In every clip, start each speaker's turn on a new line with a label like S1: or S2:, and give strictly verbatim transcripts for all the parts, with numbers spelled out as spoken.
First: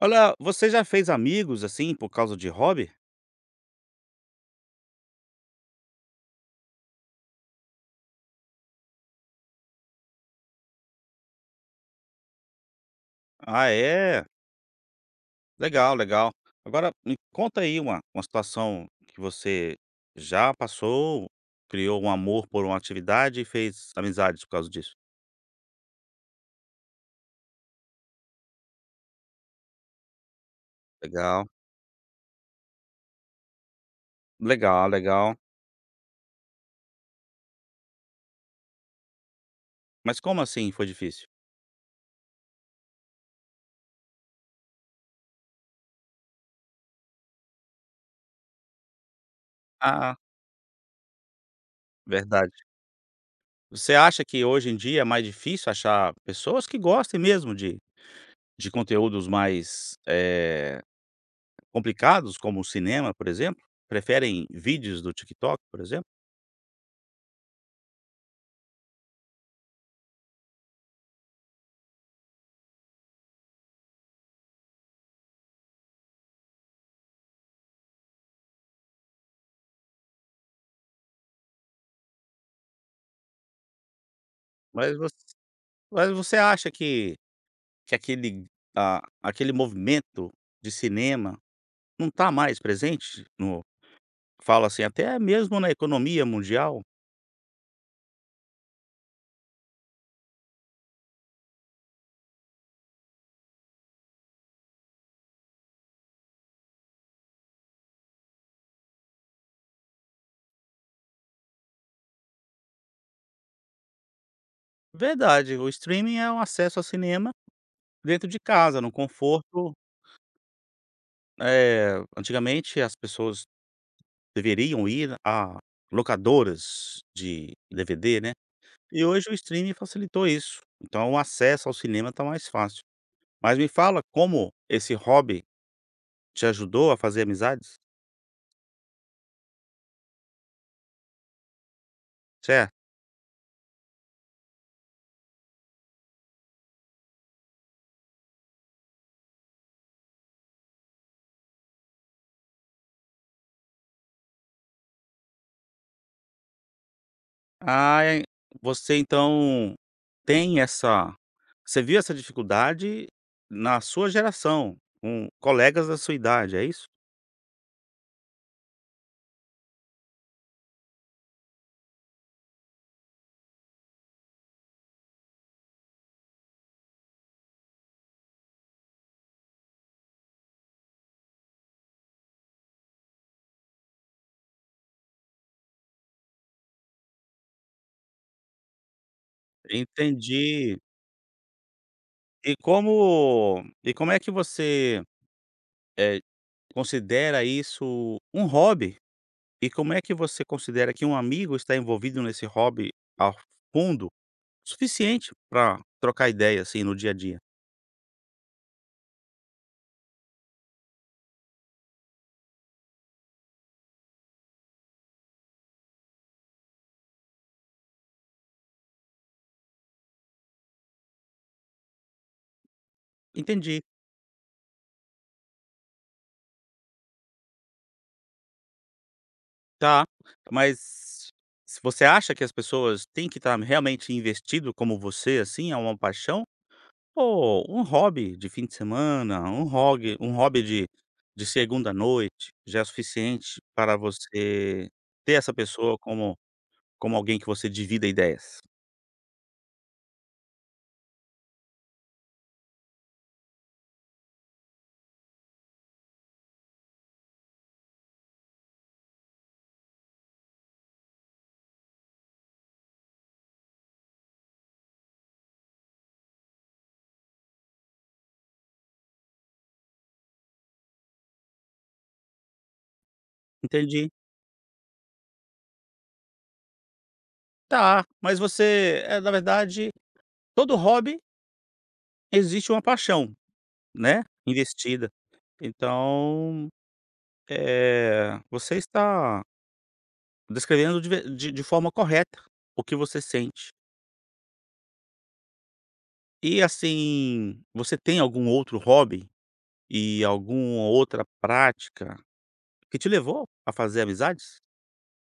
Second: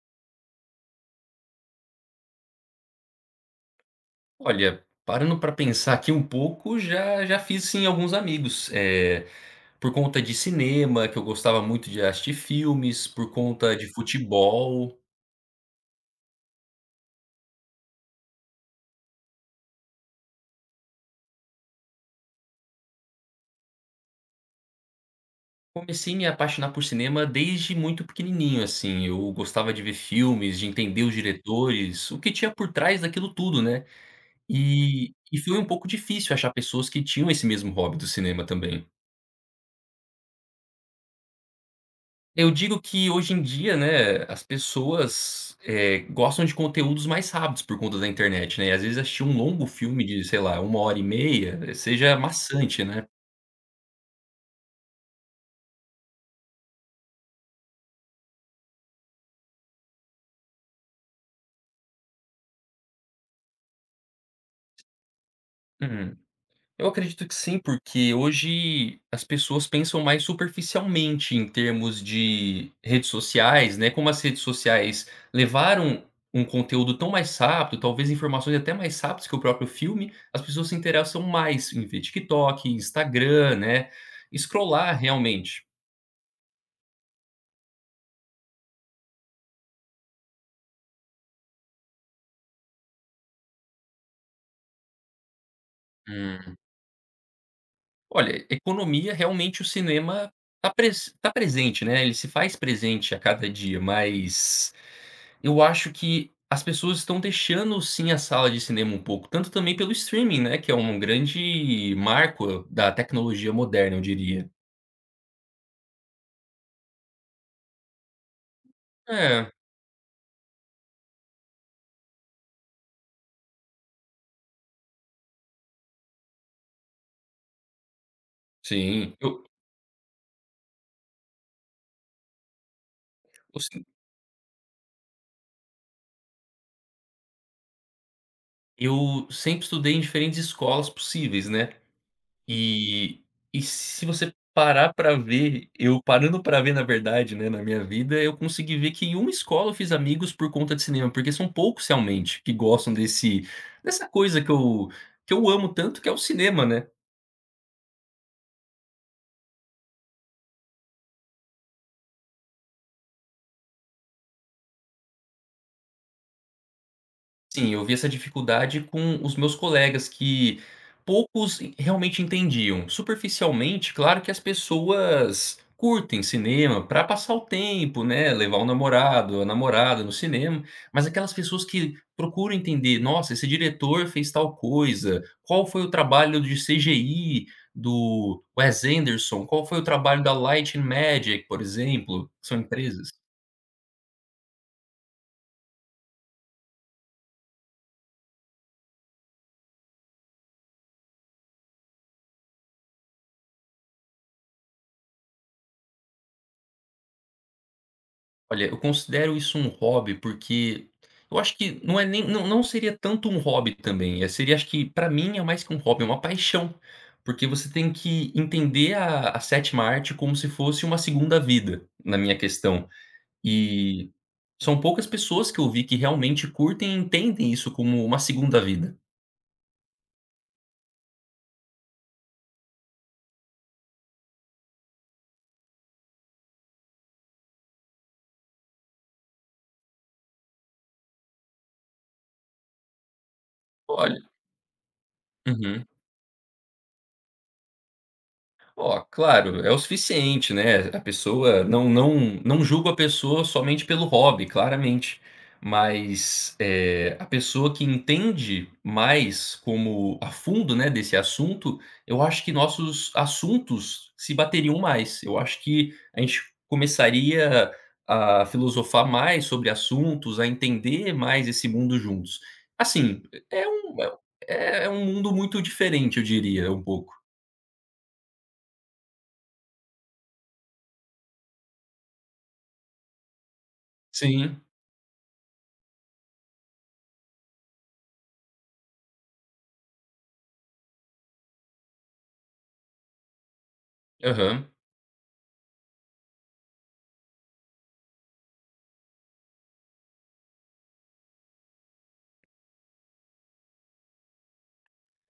S1: Olha, você já fez amigos, assim, por causa de hobby?
S2: Olha, parando para pensar aqui um pouco, já já fiz sim alguns amigos, eh, por conta de cinema, que eu gostava muito de assistir filmes, por
S1: Ah,
S2: conta de
S1: é?
S2: futebol.
S1: Legal, legal. Agora me conta aí uma uma situação que você já passou, criou um amor por uma atividade e fez amizades por causa disso.
S2: Comecei a me apaixonar por cinema desde muito pequenininho, assim, eu gostava de ver filmes, de entender os
S1: Legal,
S2: diretores, o que tinha por trás daquilo tudo, né.
S1: legal,
S2: E
S1: legal.
S2: e foi um pouco difícil achar pessoas que tinham esse mesmo hobby do cinema também.
S1: Mas como assim foi difícil?
S2: Eu digo que hoje em dia, né, as pessoas, eh, gostam de conteúdos mais rápidos por conta da internet, né, e às vezes assistir um longo filme
S1: Ah,
S2: de, sei lá, uma hora e meia eh, seja
S1: verdade.
S2: maçante, né.
S1: Você acha que hoje em dia é mais difícil achar pessoas que gostem mesmo de de conteúdos mais, eh, complicados, como o cinema, por exemplo? Preferem vídeos do TikTok, por exemplo?
S2: Uhum. Eu acredito que sim, porque hoje as pessoas pensam mais superficialmente em termos de redes sociais, né, como as redes sociais levaram um conteúdo tão mais rápido, talvez informações até mais rápidas que o próprio filme, as pessoas se interessam mais em ver TikTok, Instagram, né,
S1: Mas
S2: scrollar
S1: voc
S2: realmente.
S1: mas você acha que que aquele a aquele movimento de cinema não está mais presente no fala assim, até mesmo na economia
S2: Hum.
S1: mundial?
S2: Olha, economia, realmente o cinema está presente, né, ele se faz presente a cada dia, mas eu acho que as pessoas estão deixando sim a sala de cinema um pouco, tanto também pelo streaming, né, que é um grande marco da tecnologia moderna, eu diria.
S1: Verdade, o streaming é um acesso ao cinema dentro de casa, no
S2: É,
S1: conforto, eh, antigamente as pessoas deveriam ir a locadoras de D V D, né, e
S2: sim.
S1: hoje o
S2: Eu
S1: streaming facilitou isso, então o acesso ao cinema está mais fácil. Mas
S2: eu
S1: me
S2: se
S1: fala como esse hobby te ajudou a fazer amizades?
S2: eu sempre estudei em diferentes escolas possíveis, né,
S1: Certo.
S2: e e se você parar pra ver, eu parando pra ver, na verdade, né, na minha vida, eu consegui ver que em uma escola eu fiz amigos por conta de cinema, porque são poucos realmente que gostam desse dessa coisa que eu que eu amo tanto, que é o cinema, né.
S1: Ah, eh, você então tem essa você viu essa dificuldade na sua geração, com colegas da sua idade, é isso?
S2: Sim, eu vi essa dificuldade com os meus colegas que poucos en realmente entendiam. Superficialmente, claro que as pessoas curtem cinema para passar o tempo, né, levar o namorado, a namorada no cinema, mas aquelas pessoas que procuram entender: "Nossa, esse diretor fez tal coisa. Qual foi o trabalho de C G I do Wes Anderson? Qual foi o trabalho da Light
S1: Entendi.
S2: and Magic", por exemplo, que
S1: E
S2: são empresas.
S1: como e como é que você, eh, considera isso um hobby? E como é que você considera que um amigo está envolvido nesse hobby a fundo, suficiente para trocar ideia, assim, no dia a dia?
S2: Olha, eu considero isso um hobby, porque eu acho que não é nem não não seria tanto um hobby também, é seria acho que para mim é mais que um hobby, é uma paixão, porque você tem que entender a a sétima arte como se fosse uma segunda vida, na minha questão.
S1: Entendi.
S2: E são poucas pessoas que eu vi que realmente curtem e entendem isso como uma segunda vida.
S1: Tá, mas se você acha que as pessoas têm que estar realmente investido como você, assim, é uma paixão? Ou um hobby de fim de semana, um hobby um hobby de de segunda à noite, já é suficiente para
S2: Olha,
S1: você ter essa
S2: uhum.
S1: pessoa como como alguém que você divida ideias.
S2: Ó, claro, é o suficiente, né, a pessoa não não não julgo a pessoa somente pelo hobby, claramente, mas, eh, a pessoa que entende mais como a fundo, né, desse assunto, eu acho que nossos assuntos se bateriam mais. Eu acho que a gente começaria a filosofar mais sobre assuntos, a entender mais esse mundo juntos. Assim, é um
S1: Entendi.
S2: é é um mundo muito diferente, eu diria, um pouco.
S1: Tá, mas você é na verdade, todo hobby existe uma paixão, né,
S2: Sim,
S1: investida. Então, é você está descrevendo de de de forma correta o que você sente.
S2: aham.
S1: E assim, você tem algum outro hobby e alguma outra prática que te levou a fazer amizades?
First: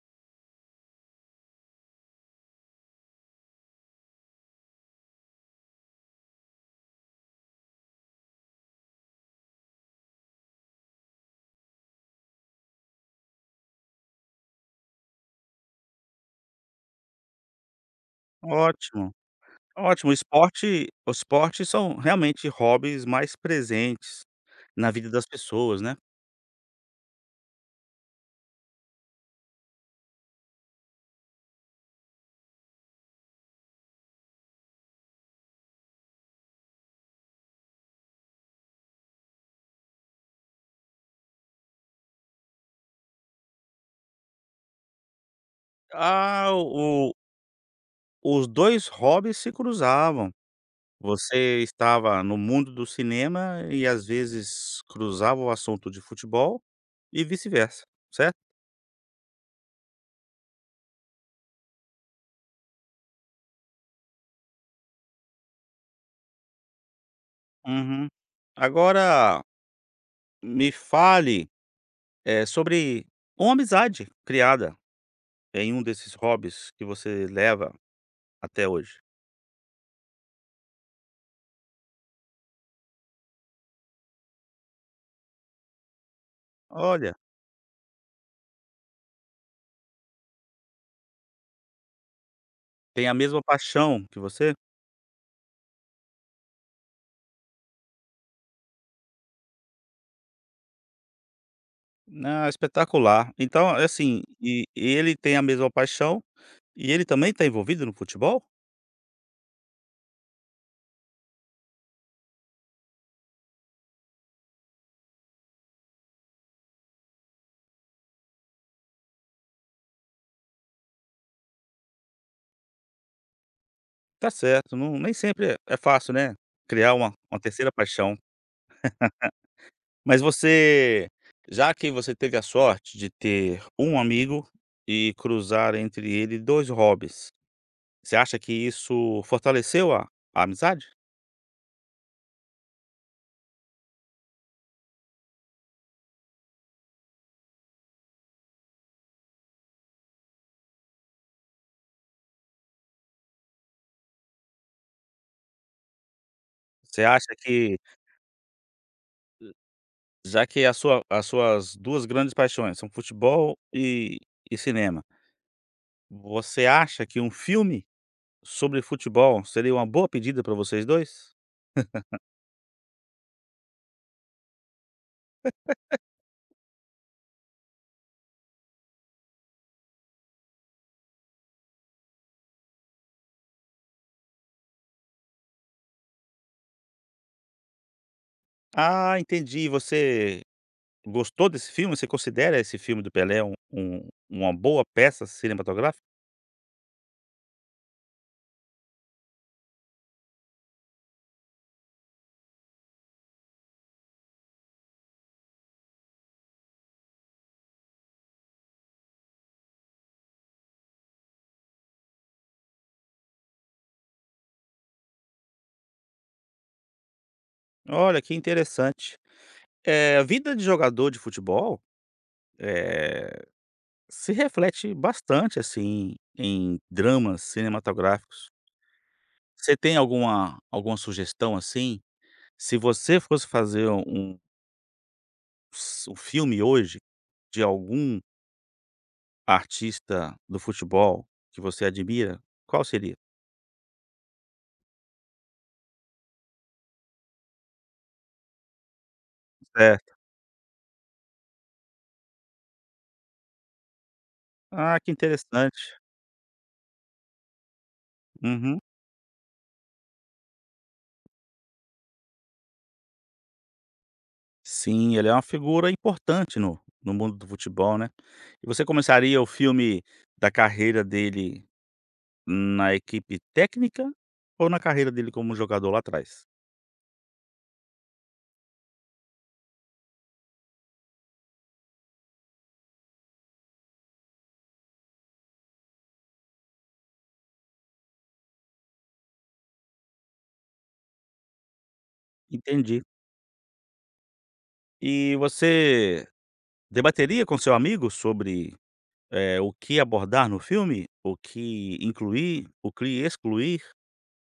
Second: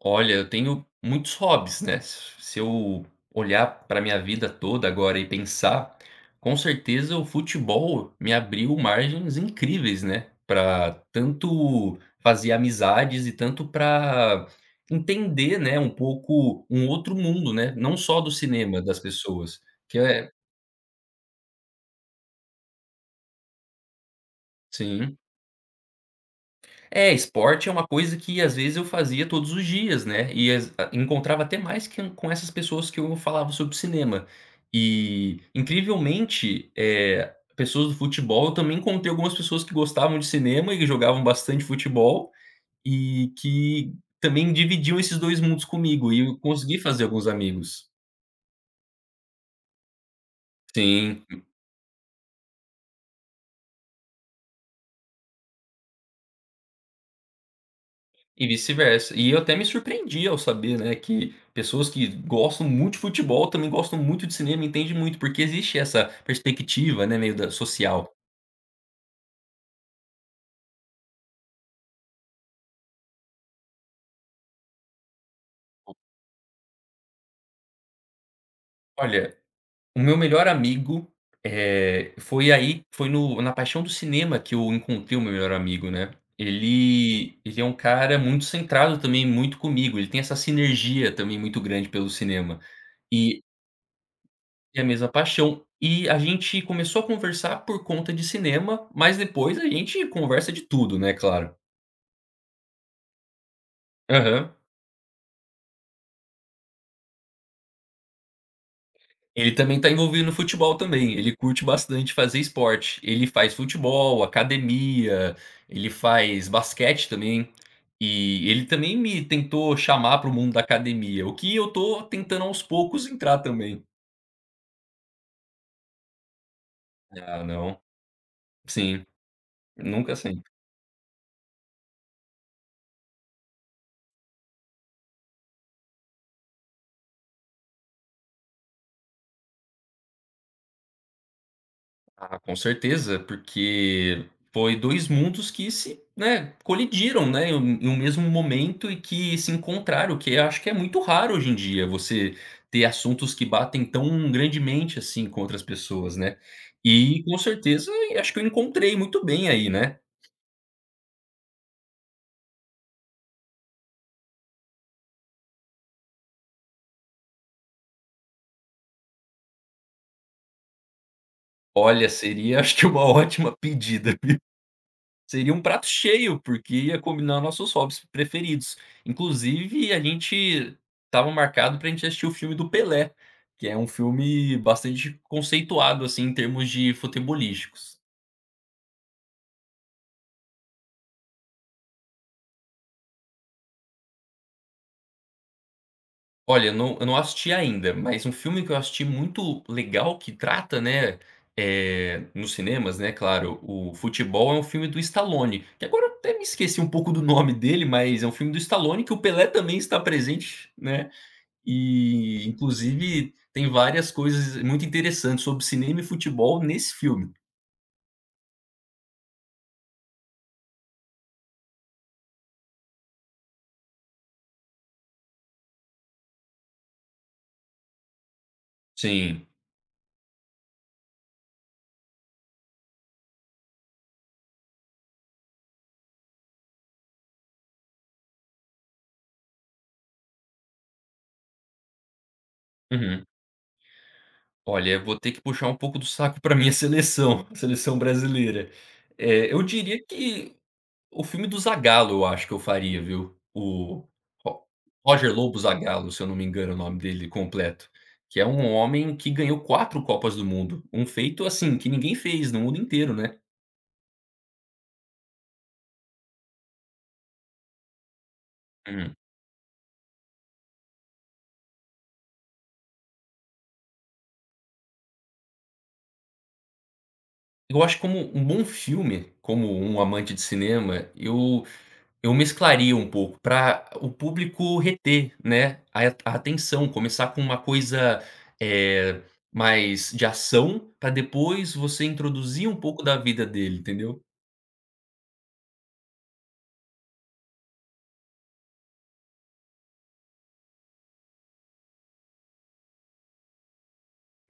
S2: Olha, eu tenho muitos hobbies, né. Se eu olhar para minha vida toda agora e pensar, com certeza o futebol me abriu margens incríveis, né, para tanto fazer amizades e tanto para entender, né, um pouco um outro mundo, né, não só do cinema das
S1: Ótimo,
S2: pessoas, que
S1: ótimo. O
S2: é
S1: esporte os esportes são realmente hobbies mais presentes na vida
S2: sim.
S1: das pessoas, né.
S2: É, esporte é uma coisa que às vezes eu fazia todos os dias, né, e as a encontrava até mais que com essas pessoas que eu falava sobre cinema. E, incrivelmente, eh, pessoas do futebol, eu também encontrei algumas pessoas que gostavam de cinema e que jogavam bastante futebol, e que também dividiam esses dois mundos comigo, e eu
S1: Ah,
S2: consegui fazer
S1: o
S2: alguns amigos.
S1: os dois hobbies se cruzavam.
S2: Sim.
S1: Você estava no mundo do cinema e às vezes cruzava o assunto de futebol e vice-versa, certo?
S2: E vice-versa. E eu até me surpreendi ao saber, né, que pessoas que gostam muito de futebol também gostam muito de cinema, entendem muito, porque existe essa perspectiva, né, meio da
S1: Uhum.
S2: social.
S1: Agora me fale, eh, sobre uma amizade criada em um desses hobbies que você leva até hoje.
S2: Olha, o meu melhor amigo, eh, foi aí foi no na paixão do cinema que eu encontrei o meu melhor amigo, né.
S1: Olha,
S2: Ele ele é um cara muito centrado também muito comigo, ele tem essa sinergia também muito grande pelo cinema.
S1: tem a
S2: E
S1: mesma paixão que você?
S2: E a mesma paixão. E a gente começou a conversar por conta de cinema, mas depois a gente conversa de tudo, né, claro.
S1: Ah, espetacular. Então, é assim,
S2: Aham.
S1: e e ele tem a mesma paixão e ele também está envolvido no futebol?
S2: Ele também tá envolvido no futebol também, ele curte bastante fazer esporte. Ele faz futebol, academia, ele faz basquete também. E ele também me tentou chamar para o mundo da academia, o que eu tô tentando aos poucos entrar também.
S1: Tá certo, não nem sempre é é fácil, né, criar uma uma
S2: Ah,
S1: terceira
S2: não.
S1: paixão.
S2: Sim, nunca
S1: Mas
S2: assim.
S1: você já que você teve a sorte de ter um amigo e cruzar entre ele dois hobbies, você acha que isso fortaleceu a a amizade?
S2: Ah, com certeza, porque foi dois mundos que se, né, colidiram, né, em um em um mesmo momento e que se encontraram, o que eu acho que é muito raro hoje em dia, você ter assuntos que batem tão grandemente assim com outras pessoas, né.
S1: Você
S2: E
S1: acha
S2: com
S1: que
S2: certeza, eu acho que eu encontrei muito bem aí, né.
S1: já que a sua as suas duas grandes paixões são futebol e e cinema, você acha que um filme sobre futebol seria uma boa pedida para vocês dois?
S2: Olha, seria acho que uma ótima pedida. Seria um prato cheio, porque ia combinar nossos hobbies preferidos. Inclusive, a gente estava marcado para a gente assistir o filme do Pelé, que é um filme bastante conceituado, assim, em termos de futebolísticos.
S1: "Ah, entendi, você gostou desse filme? Você considera esse filme do Pelé um um uma boa peça cinematográfica?"
S2: Olha, eu não eu não assisti ainda, mas um filme que eu assisti muito legal que trata, né, eh, nos cinemas, né, claro, o futebol, é um filme do Stallone, que agora eu até me esqueci um pouco do nome dele, mas é um filme do Stallone que o Pelé também está presente, né, e, inclusive, tem várias coisas muito interessantes sobre cinema e futebol nesse filme.
S1: Olha, que interessante. Eh, a vida de jogador de futebol, eh, se reflete bastante, assim, em dramas cinematográficos.
S2: Sim.
S1: Você tem alguma alguma sugestão, assim? Se você fosse fazer um s um filme hoje de algum artista do futebol que você admira, qual seria?
S2: Uhum. Olha, eu vou ter que puxar um pouco do saco para minha seleção, seleção brasileira. Eh, eu diria
S1: Certo.
S2: que o filme do Zagallo eu acho que eu faria, viu. O Ro
S1: Ah, que
S2: Roger Lobo
S1: interessante.
S2: Zagallo, se eu não me engano é o nome dele completo, que é um
S1: Uhum.
S2: homem que ganhou quatro Copas do Mundo, um feito, assim, que ninguém fez no mundo inteiro, né.
S1: Sim, ele é uma figura importante no no mundo do futebol, né. E você começaria o filme da carreira dele na equipe técnica ou na carreira dele como jogador lá atrás?
S2: Eu acho que como um bom filme, como um amante de cinema, eu eu mesclaria um pouco para o público reter, né, a a atenção, começar com uma coisa, eh, mais de ação, para depois você introduzir um
S1: Entendi.
S2: pouco da vida dele, entendeu.
S1: E você debateria com seu amigo sobre, eh, o que abordar no filme? O que incluir? O que excluir?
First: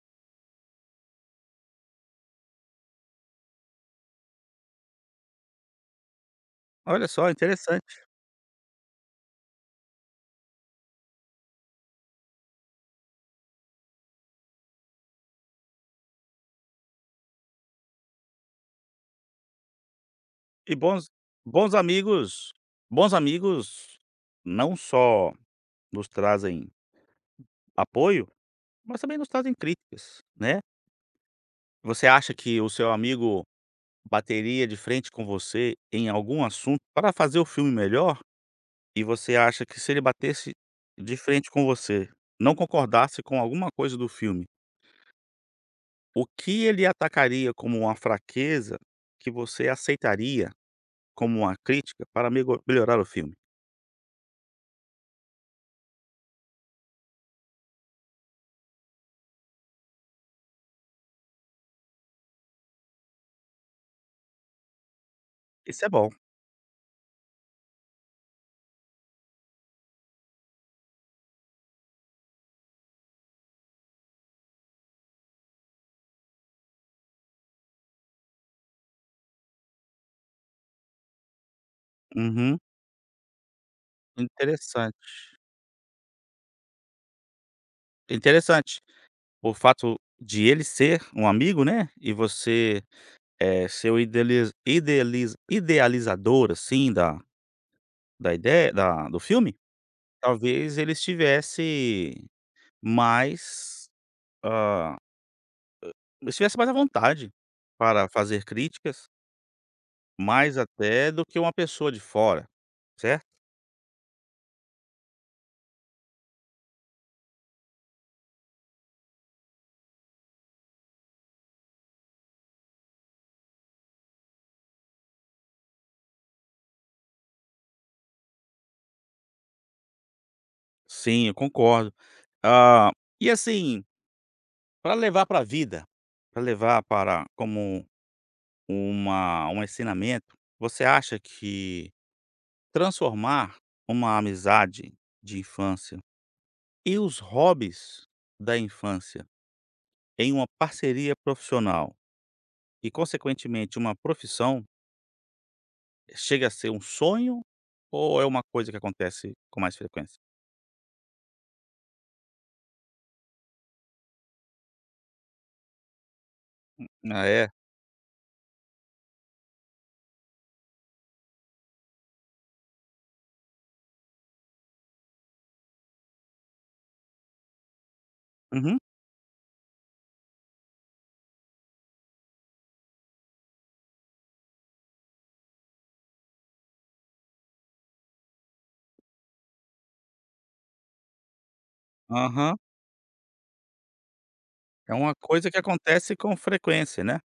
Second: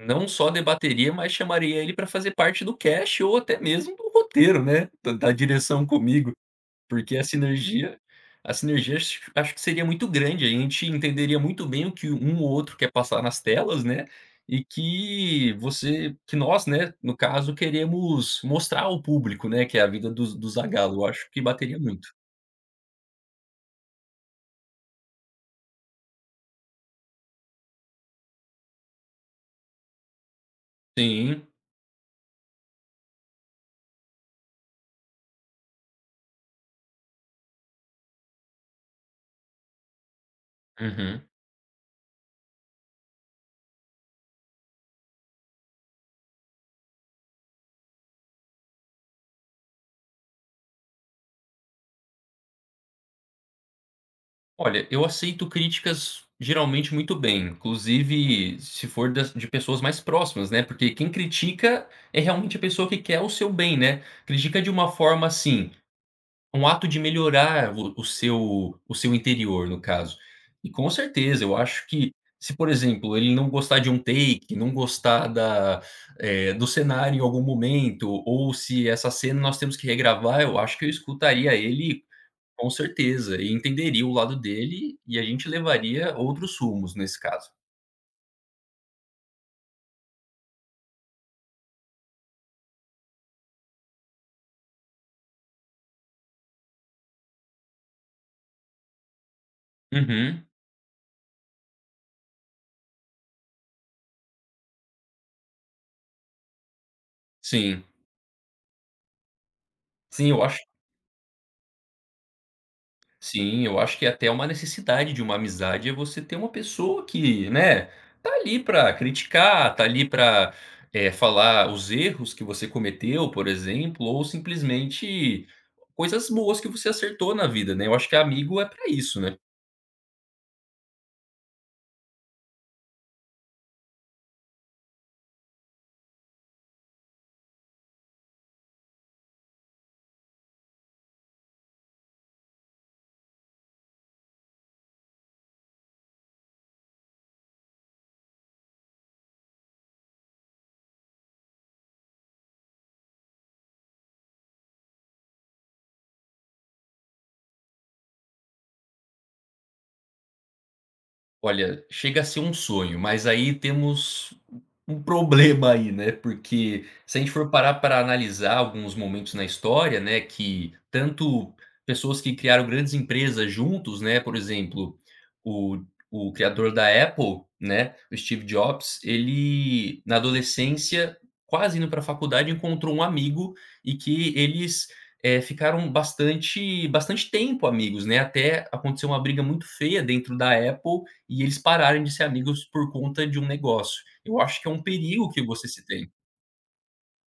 S2: Não só debateria, mas chamaria ele para fazer parte do cast ou até mesmo do roteiro, né, da da direção comigo.
S1: Olha
S2: Porque a
S1: só,
S2: sinergia
S1: interessante.
S2: a sinergia acho acho que seria muito grande, a gente entenderia muito bem o que um ou outro quer passar nas telas, né, e que você que nós, né, no caso, queremos mostrar ao público, né, que é a vida do do
S1: E
S2: Zagalo,
S1: bons
S2: eu acho que
S1: bons
S2: bateria muito.
S1: amigos bons amigos não só nos trazem apoio, mas também nos trazem críticas, né.
S2: Sim,
S1: Você acha que o seu amigo bateria de frente com você em algum assunto para fazer o filme melhor? E você acha que se ele batesse de
S2: uhum.
S1: frente com você, não concordasse com alguma coisa do filme, o que ele atacaria como uma fraqueza que você aceitaria como uma crítica para mego melhorar o filme?
S2: Olha, eu aceito críticas geralmente muito bem, inclusive se for das de pessoas mais próximas, né, porque quem critica é realmente a pessoa que quer o seu bem, né, critica de uma forma assim.
S1: Isso é bom.
S2: Um ato de melhorar o o seu o seu interior, no caso. E com certeza, eu acho que se, por exemplo, ele não gostar de um take, não gostar da, eh, do cenário em algum momento, ou se essa cena nós temos que regravar, eu acho que eu escutaria ele
S1: Uhum.
S2: com certeza e entenderia o lado dele
S1: Interessante,
S2: e a gente levaria outros rumos nesse caso.
S1: interessante. O fato de ele ser um amigo, né, e você eh, seu idealiz idealiza idealizador, assim, da da ideia da do filme,
S2: Uhum,
S1: talvez ele estivesse mais, hã, estivesse mais à vontade
S2: sim.
S1: para fazer críticas,
S2: Sim, eu
S1: mais
S2: acho
S1: até do que uma pessoa de fora, certo?
S2: Sim, eu acho que é até uma necessidade de uma amizade, é você ter uma pessoa que, né, tá ali pra criticar, tá ali pra, eh, falar os erros que você cometeu, por exemplo, ou simplesmente coisas boas que você acertou na vida, né. Eu acho que amigo é pra isso, né.
S1: Sim, eu concordo. Hã, e assim, para levar para a vida, para levar para como uma um ensinamento, você acha que transformar uma amizade de infância e os hobbies da infância em uma parceria profissional e, consequentemente, uma profissão, chega a ser um sonho ou é uma coisa que acontece com mais frequência?
S2: Olha, chega a ser um sonho, mas aí temos um problema aí, né, porque se a
S1: Ah,
S2: gente for
S1: é?
S2: parar para analisar alguns momentos na história, né, que tanto pessoas que criaram grandes empresas juntos, né, por exemplo, o o criador da Apple, né, o Steve
S1: Uhum.
S2: Jobs, ele na adolescência, quase indo para a faculdade, encontrou um amigo e que eles, eh, ficaram bastante bastante tempo amigos, né, até aconteceu uma briga muito feia dentro da Apple e eles pararem de ser
S1: Aham.
S2: amigos por conta de um negócio. Eu acho que é um
S1: É uma
S2: perigo que
S1: coisa que
S2: você se tem.
S1: acontece com frequência, né.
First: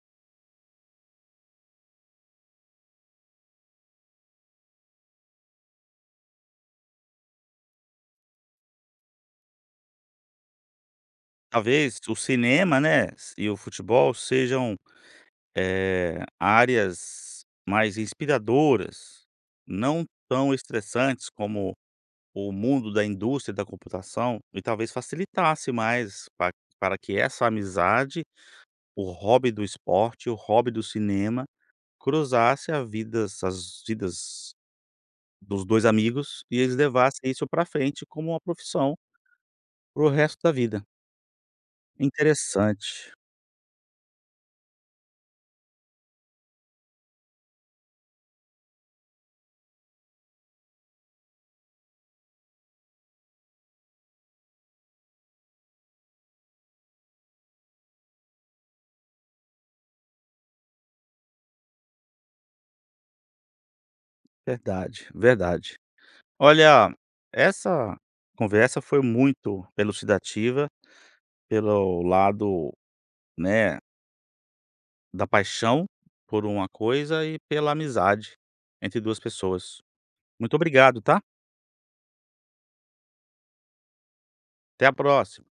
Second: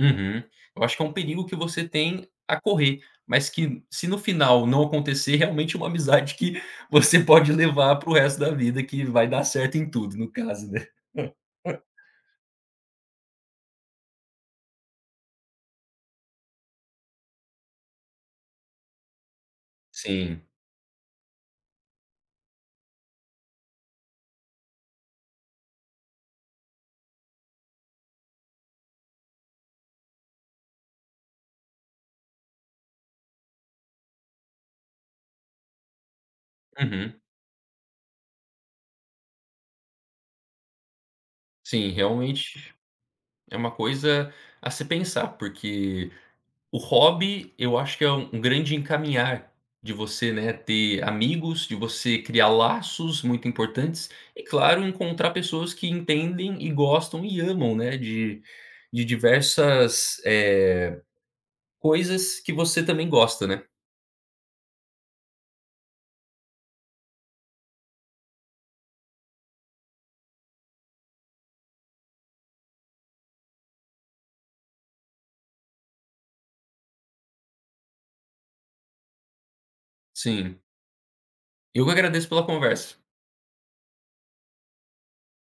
S2: Uhum. Eu acho que é um perigo que você tem a correr, mas que se no final não acontecer, realmente é uma amizade que você pode levar para o resto da vida, que vai dar certo em tudo, no caso, né.
S1: Talvez o cinema, né, s- e o futebol sejam, eh, áreas mais inspiradoras, não
S2: Sim.
S1: tão estressantes como o mundo da indústria da computação e talvez facilitasse mais pa para que essa amizade, o hobby do esporte, o hobby do cinema, cruzasse a vidas as vidas dos dois amigos e eles
S2: Uhum.
S1: levassem isso para frente como uma profissão para o resto da vida.
S2: Sim, realmente
S1: Interessante.
S2: é uma coisa a se pensar, porque o hobby, eu acho que é um um grande encaminhar de você, né, ter amigos, de você criar laços muito importantes e, claro, encontrar pessoas que entendem e gostam e amam, né, de de diversas, eh, coisas que você também gosta, né.
S1: Verdade, verdade. Olha, essa conversa foi muito elucidativa pelo lado, né, da paixão por uma coisa e pela amizade entre duas pessoas. Muito
S2: Sim,
S1: obrigado, tá?
S2: eu que agradeço pela conversa.
S1: Até a próxima.